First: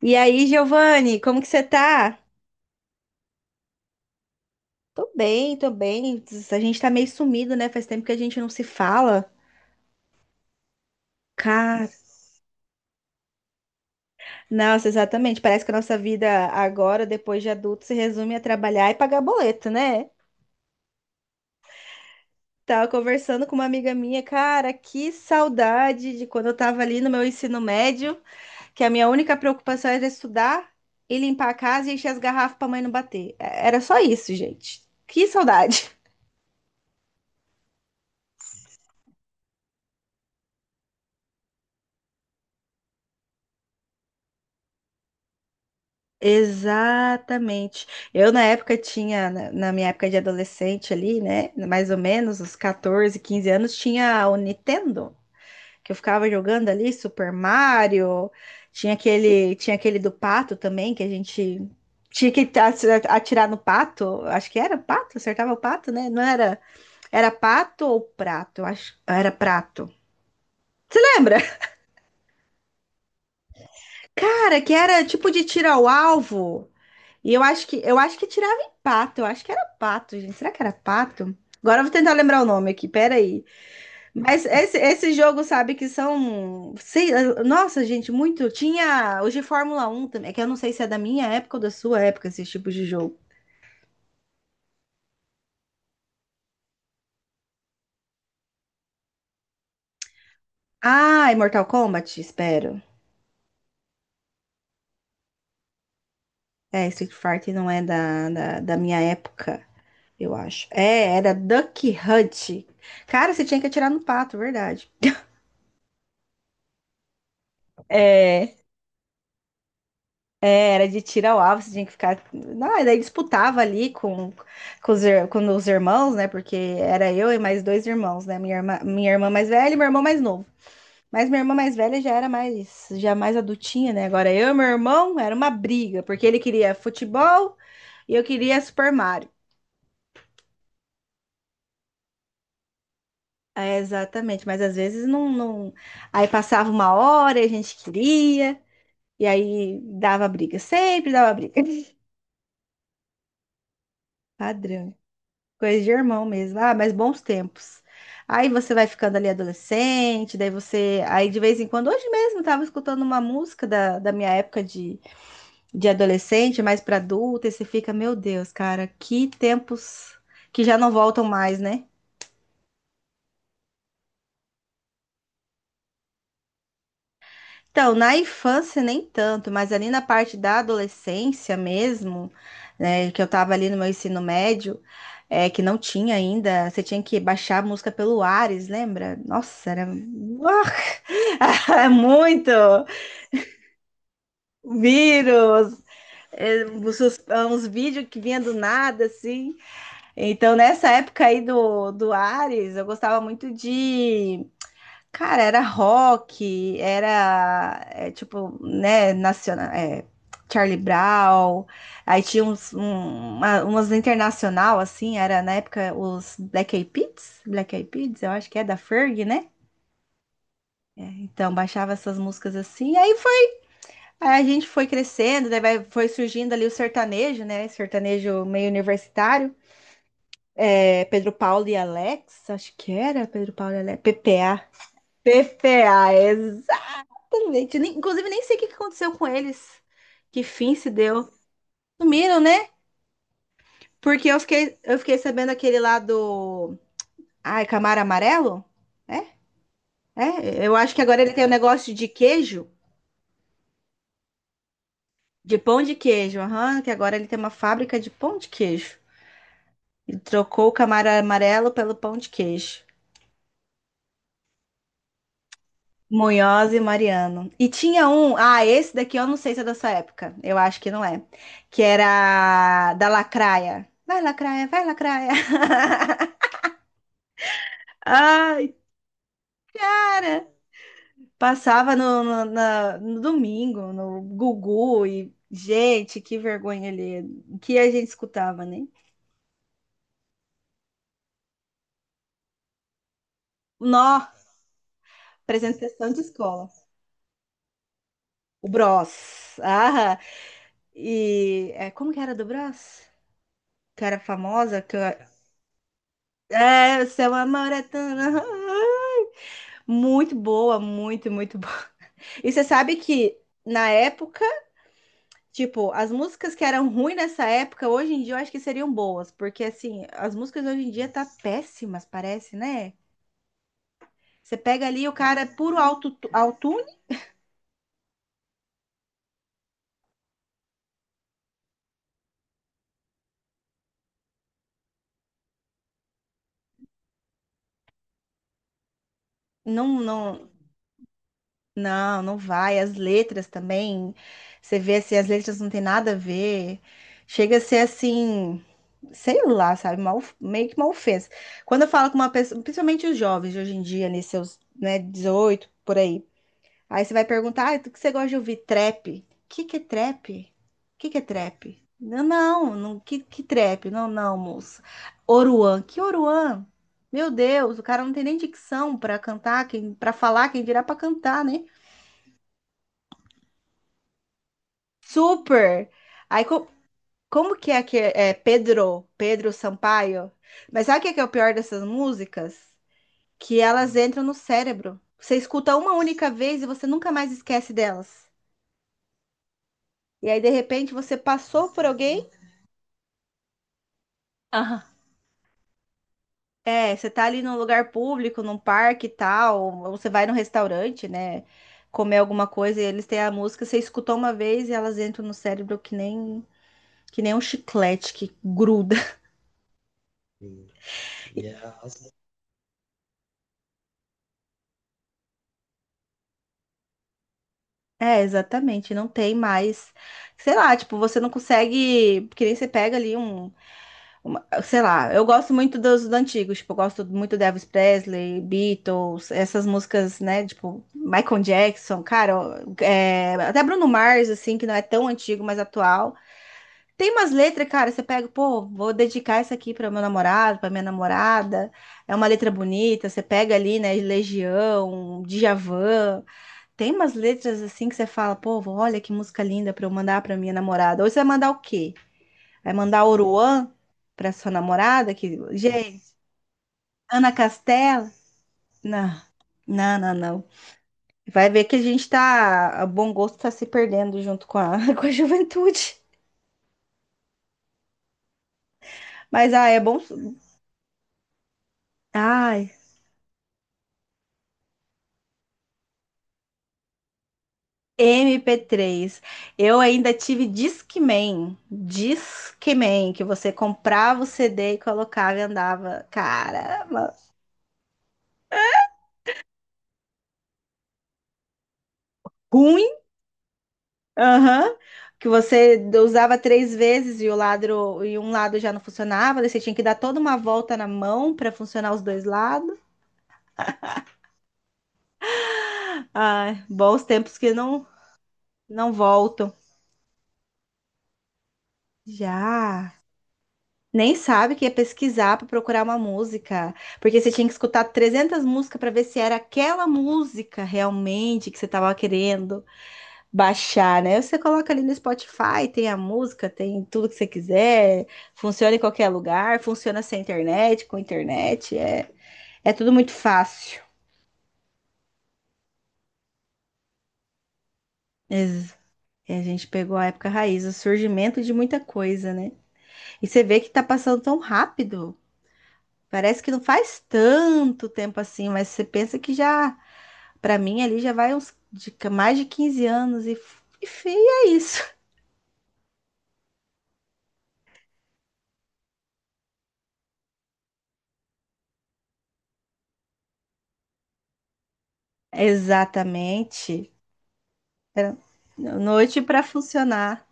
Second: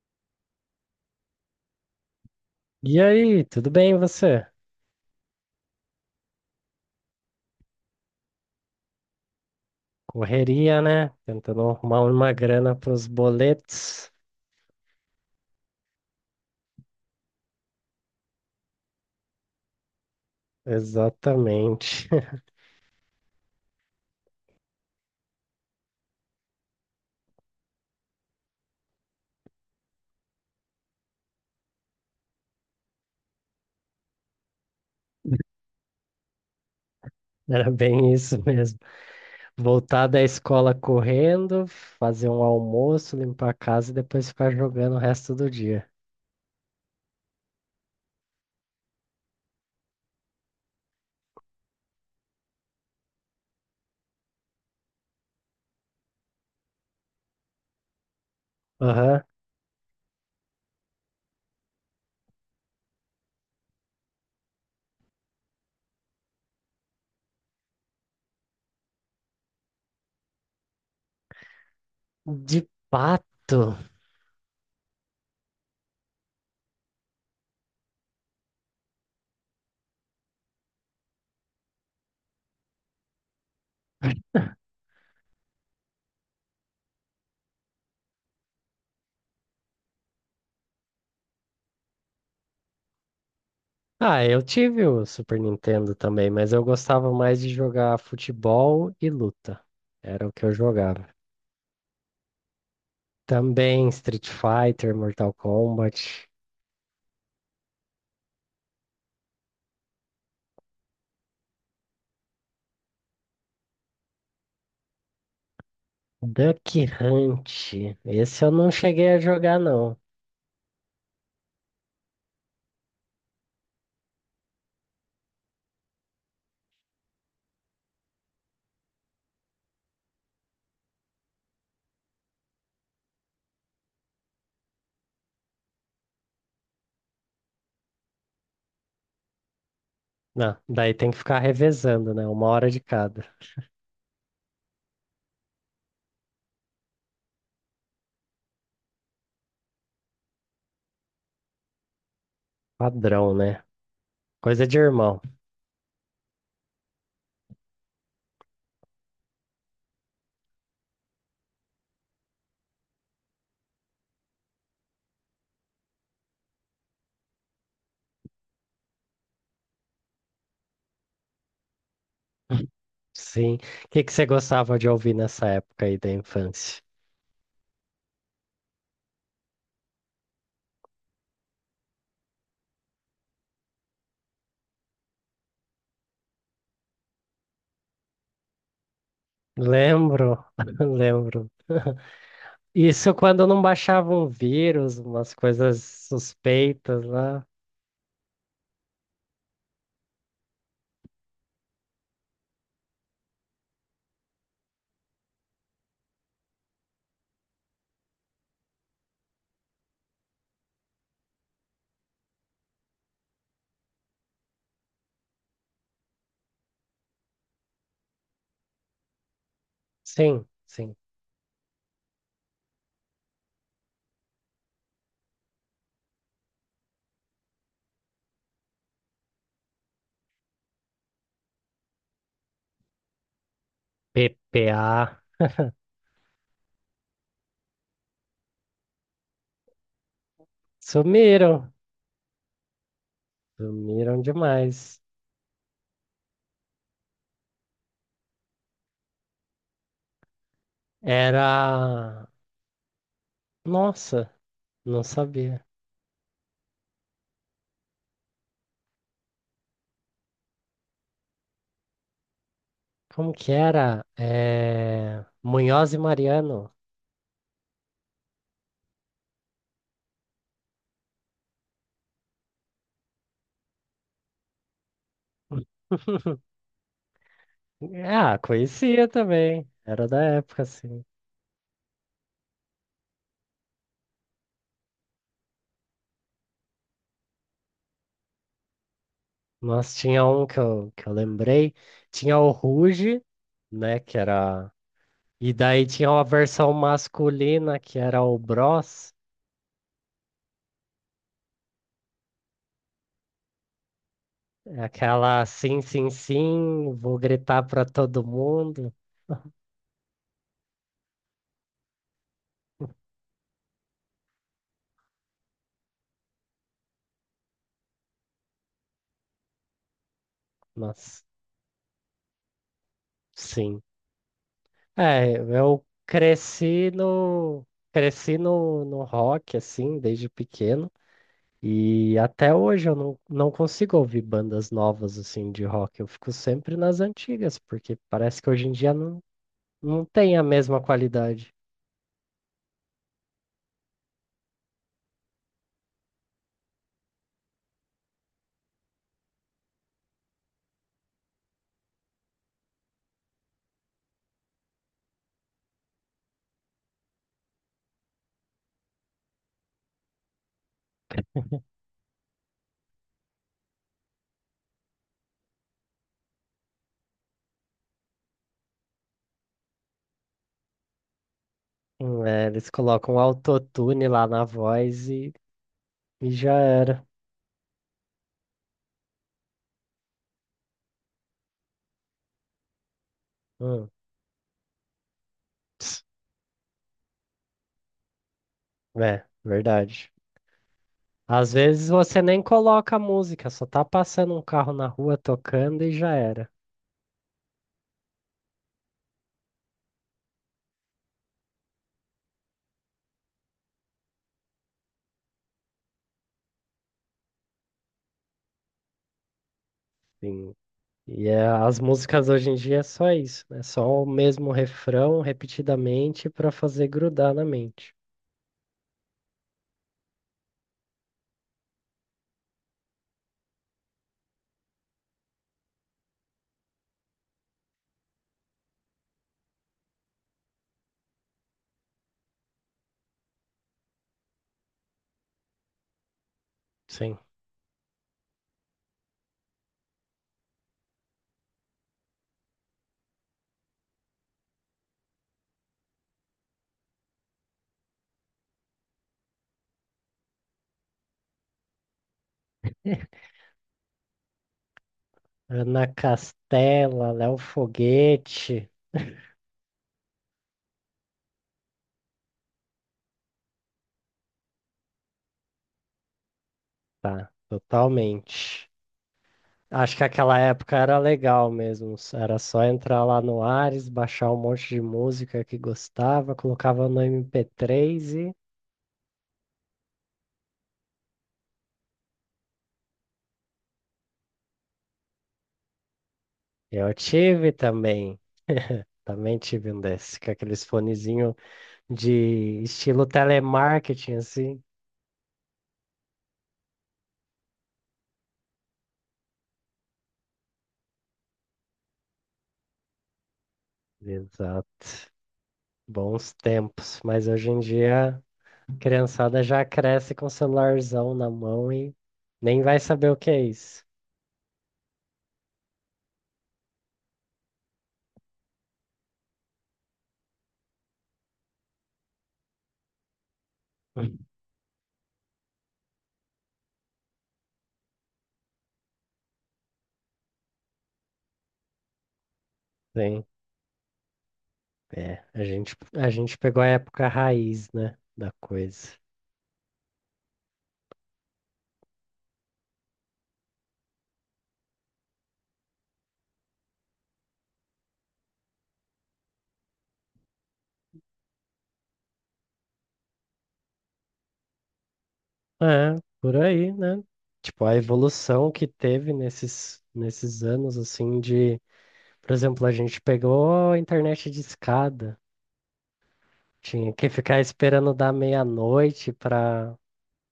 E aí, Giovanni, como que você tá? E aí, tudo bem e você? Tô bem, tô bem. A gente tá meio sumido, né? Faz tempo que a gente não se fala. Correria, né? Tentando Cara, arrumar uma grana para os boletos. nossa, exatamente. Parece que a nossa vida agora, depois de adulto, se resume a trabalhar e pagar boleto, né? Exatamente. Tava conversando com uma amiga minha, cara, que saudade de quando eu tava ali no meu ensino médio, que a minha única preocupação era estudar e limpar a casa e encher as garrafas pra mãe não bater. Era só isso, gente. Que saudade. Era bem isso mesmo. Voltar da escola correndo, fazer um almoço, limpar a casa e depois ficar jogando o resto do dia. Exatamente. Eu, na época, tinha, na minha época de adolescente ali, né? Mais ou menos, os 14, 15 anos, tinha o Nintendo, que eu ficava jogando ali, Super Mario. Tinha Aham. aquele, tinha aquele do pato também, que a gente tinha que atirar no pato. Acho que era pato, acertava o pato, né? Não era, era pato ou prato? Eu acho, era prato. Lembra? De pato. Cara, que era tipo de tiro ao alvo. E eu acho que tirava em pato, eu acho que era pato, gente. Será que era pato? Agora eu vou tentar lembrar o nome aqui, peraí. Mas esse jogo, sabe, que são. Sei, nossa, gente, muito. Tinha hoje Fórmula 1 também, é que eu não sei se é da minha época ou da sua época esses tipos de jogo. Ah, eu tive o Super Nintendo também, mas eu gostava mais de jogar futebol e luta. Era o que eu jogava. Ah, e Mortal Kombat, espero. Também Street Fighter, Mortal Kombat. É, Street Fighter não é da minha época, eu acho. É, era Duck Hunt. Cara, você tinha que atirar no pato, verdade. Duck Hunt. Esse eu É. não cheguei a jogar, não. É, era de tiro ao alvo, você tinha que ficar. Não, e daí disputava ali com os irmãos, né? Porque era eu e mais dois irmãos, né? Minha irmã mais velha e meu irmão mais novo. Mas minha irmã mais velha já era mais, já mais adultinha, né? Agora eu e meu irmão era uma briga, porque ele queria futebol e eu queria Super Mario. Não, daí tem que ficar revezando, né? Uma hora de cada. É, exatamente, mas às vezes não, não. Aí passava uma hora e a gente queria, e aí dava briga, sempre dava briga. Padrão, né? Coisa de Padrão. irmão. Coisa de irmão mesmo. Ah, mas bons tempos. Aí você vai ficando ali adolescente, daí você. Aí de vez em quando, hoje mesmo, eu tava escutando uma música da minha época de adolescente, mais pra adulta, e você fica, meu Deus, cara, que tempos que já não voltam mais, né? Sim. O que você gostava de ouvir nessa época aí da infância? Então, na infância nem tanto, mas ali na parte da adolescência mesmo, né, que eu tava ali no meu ensino médio, é, que não tinha ainda, você tinha que baixar a música pelo Ares, lembra? Nossa, era Lembro, lembro. muito Isso quando não baixava um vírus, umas vírus, coisas é, suspeitas lá. uns vídeos que vinha do nada, assim. Então, nessa época aí do Ares, eu gostava muito de cara, era rock, era é, tipo, né, nacional, é, Charlie Brown, aí tinha uns, um, umas internacional, assim, era na época os Black Eyed Peas, eu acho que é da Ferg, né? Sim, sim. Então baixava essas músicas assim, aí foi, aí a gente foi crescendo, daí foi surgindo ali o sertanejo, né? Sertanejo meio universitário, é, Pedro Paulo e Alex, acho que era Pedro Paulo e Alex, PPA. PPA. PPA, exatamente. Inclusive, nem sei o que que aconteceu com eles. Que fim se deu. Sumiram, Sumiram, né? sumiram Porque eu fiquei, eu demais. fiquei sabendo aquele lá do. Ai, Camaro Amarelo? É? É? Eu acho que agora ele tem um negócio de Era. queijo. Nossa, não De sabia. pão de queijo. Aham, que agora ele tem uma fábrica de pão de queijo. Ele trocou o Camaro Amarelo pelo pão de queijo. Como que era? É... Munhoz e Mariano. Munhoz e Mariano. E tinha um. Ah, esse daqui eu não sei se é dessa época. Eu acho que não é. Que era da Lacraia. Vai, Lacraia, vai, Lacraia. Ah, Ah. conhecia também. Era da Cara, época, assim. passava no domingo, no Gugu e, gente, que vergonha ali. O que a gente escutava, né? Mas tinha um que eu lembrei. Tinha o Ruge, né? Que Nó, era. E daí tinha apresentação de uma escola. versão masculina, que era o O Bros. Bros. Ah, e é, como que era do Bros? Que era famosa, É, que eu- aquela, sim, sim, sim, é, o vou seu gritar amor é pra tão... todo mundo. Muito boa, muito, muito boa. E você sabe que na época tipo, as músicas que eram ruins nessa época, hoje em dia eu acho que seriam boas, porque assim, as músicas hoje em dia tá Nossa, péssimas, parece, né? sim. Você pega ali o É, cara é puro eu autotune, cresci no cresci no rock assim desde pequeno e até hoje eu não consigo ouvir bandas novas assim de rock. Eu fico sempre nas antigas porque parece que hoje em dia não, não tem a não, mesma qualidade. não, não vai. As letras também, você vê assim, as letras não tem nada a ver. Chega a ser assim, sei lá, sabe? Uma meio que uma ofensa. Quando eu falo com uma pessoa, principalmente os jovens de hoje em dia, ali seus, né, 18, por aí. Aí você vai perguntar, ah, o que você gosta de ouvir? Trap. O que que é trap? O que que é trap? Não, não, não, que trap? Não, não, moça. Oruan. Que Oruan? Meu Deus, o cara não tem nem dicção para cantar, quem, para falar, quem dirá para cantar, né? É, eles colocam autotune lá na voz Super. e Aí já era. como que é, é Pedro, Pedro Sampaio? Mas sabe o que que é o pior dessas músicas? Que Hum, elas entram no cérebro. Você escuta uma ps, única vez e você nunca mais esquece delas. é, verdade. E aí, de repente, você Às passou por vezes você alguém. nem coloca a música, só tá passando um carro Aham. na rua tocando e já era. É, você tá ali num lugar público, num parque e tal, ou você vai num restaurante, né? Comer alguma coisa e eles têm a música, você escutou uma vez e elas entram no cérebro que nem um chiclete que gruda. Sim, e é, as músicas hoje em dia é só isso, é só o mesmo refrão repetidamente para fazer grudar na mente. É, exatamente, não tem mais. Sei lá, tipo, você não consegue. Que nem você pega ali um. Sei lá, eu gosto muito dos antigos, tipo, eu gosto muito de Elvis Presley, Beatles, essas músicas, né, tipo, Michael Jackson, cara, ó, é, até Bruno Mars, assim, que não é tão antigo, mas atual. Tem Sim. umas letras, cara, você pega, pô, vou dedicar isso aqui para meu namorado, para minha namorada. É uma letra bonita, você pega ali, né, Legião, Djavan. Tem umas letras assim que você fala, pô, olha que música linda para eu mandar para minha namorada. Ou você vai mandar o quê? Vai mandar Oruan pra sua namorada? Que... Ana Gente, Castela, Ana Léo Castela? Foguete, Não, não, não, não. Vai ver que a gente tá. O bom gosto tá se perdendo junto com a, com a juventude. tá, totalmente. Mas, ah, é Acho bom. que aquela época era legal mesmo, era só Ai, entrar lá no Ares, baixar um monte de música que gostava, colocava no MP3 e MP3. Eu ainda tive Discman. Discman, que você comprava o CD e colocava e andava. Cara, eu tive também. Também tive um desses, com aqueles fonezinho de ruim. estilo telemarketing, assim. Aham. Que você usava 3 vezes e o lado e um lado já não funcionava, daí você tinha que dar toda uma volta na mão para funcionar os dois lados. Exato. Bons Ai, tempos. bons Mas tempos hoje que em não dia, a não criançada voltam. já cresce com o celularzão na mão e nem vai Já saber o que é isso. nem sabe que ia pesquisar para procurar uma música, porque você tinha que escutar 300 músicas para ver se era aquela música realmente que você estava querendo. Baixar, Hum. né? Você coloca ali no Spotify, tem a música, tem tudo que você quiser, funciona em qualquer lugar, funciona sem internet, com internet, é, é tudo muito Sim. fácil. É, a gente pegou a época raiz, né, da Ex- coisa. e a gente pegou a época raiz, o surgimento de muita coisa, né? E você vê que tá passando tão rápido. Parece que não faz tanto tempo assim, mas você pensa que já, pra mim ali já vai uns mais de 15 anos e, e é isso. É, por aí, né? Tipo, a evolução que teve nesses anos, assim, de... Por exemplo, a gente pegou a internet de escada. Exatamente. Tinha que ficar esperando dar Era meia-noite noite pra funcionar.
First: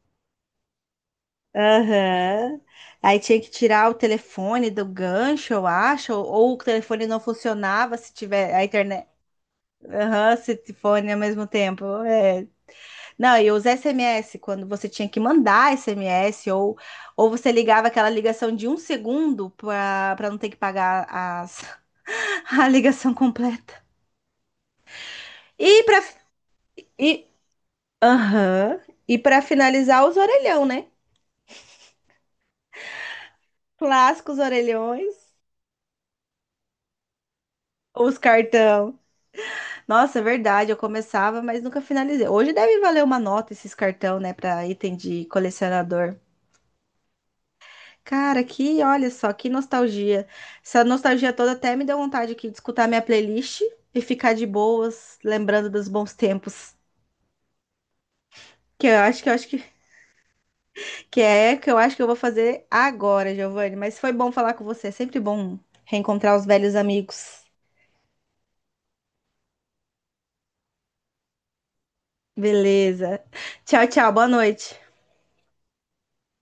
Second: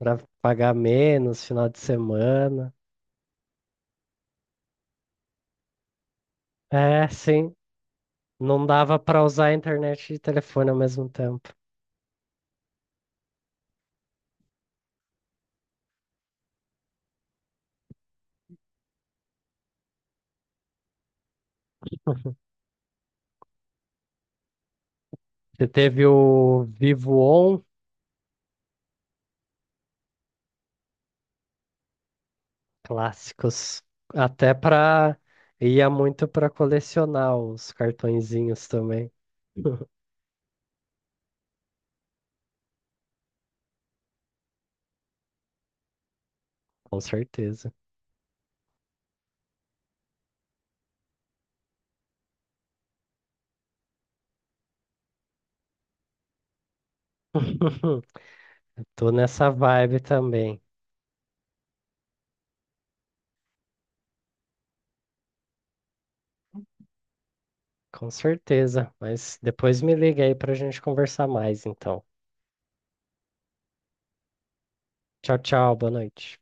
para pagar menos, final de Aham. semana. Aí tinha que tirar o telefone do gancho, eu acho, ou o telefone É, não sim, funcionava se tiver a não dava internet. para usar a internet e Aham, se telefone t- ao mesmo fone ao mesmo tempo. tempo. É. Não, e os SMS, quando você tinha que mandar SMS, ou você ligava aquela ligação de 1 segundo para não ter que pagar as, a ligação completa. Você E para teve o Vivo e, On, aham, e para finalizar, os orelhão, né? clássicos, Clássicos até para orelhões, ia muito para colecionar os os cartõezinhos cartão. também. Nossa, é verdade, eu começava, mas nunca finalizei. Hoje deve valer uma nota esses cartão, né, para item de colecionador. Com certeza. Cara, que, olha só, que nostalgia. Essa nostalgia toda até me deu vontade aqui de escutar minha playlist e ficar de boas, lembrando dos bons tempos. Que eu Tô acho que nessa vibe também. Eu acho que eu vou fazer agora, Giovanni. Mas foi bom falar com você. É sempre bom reencontrar os velhos amigos. Com certeza. Mas depois me liga aí pra gente conversar mais, então. Beleza. Tchau, tchau. Boa noite. Tchau, tchau. Boa noite.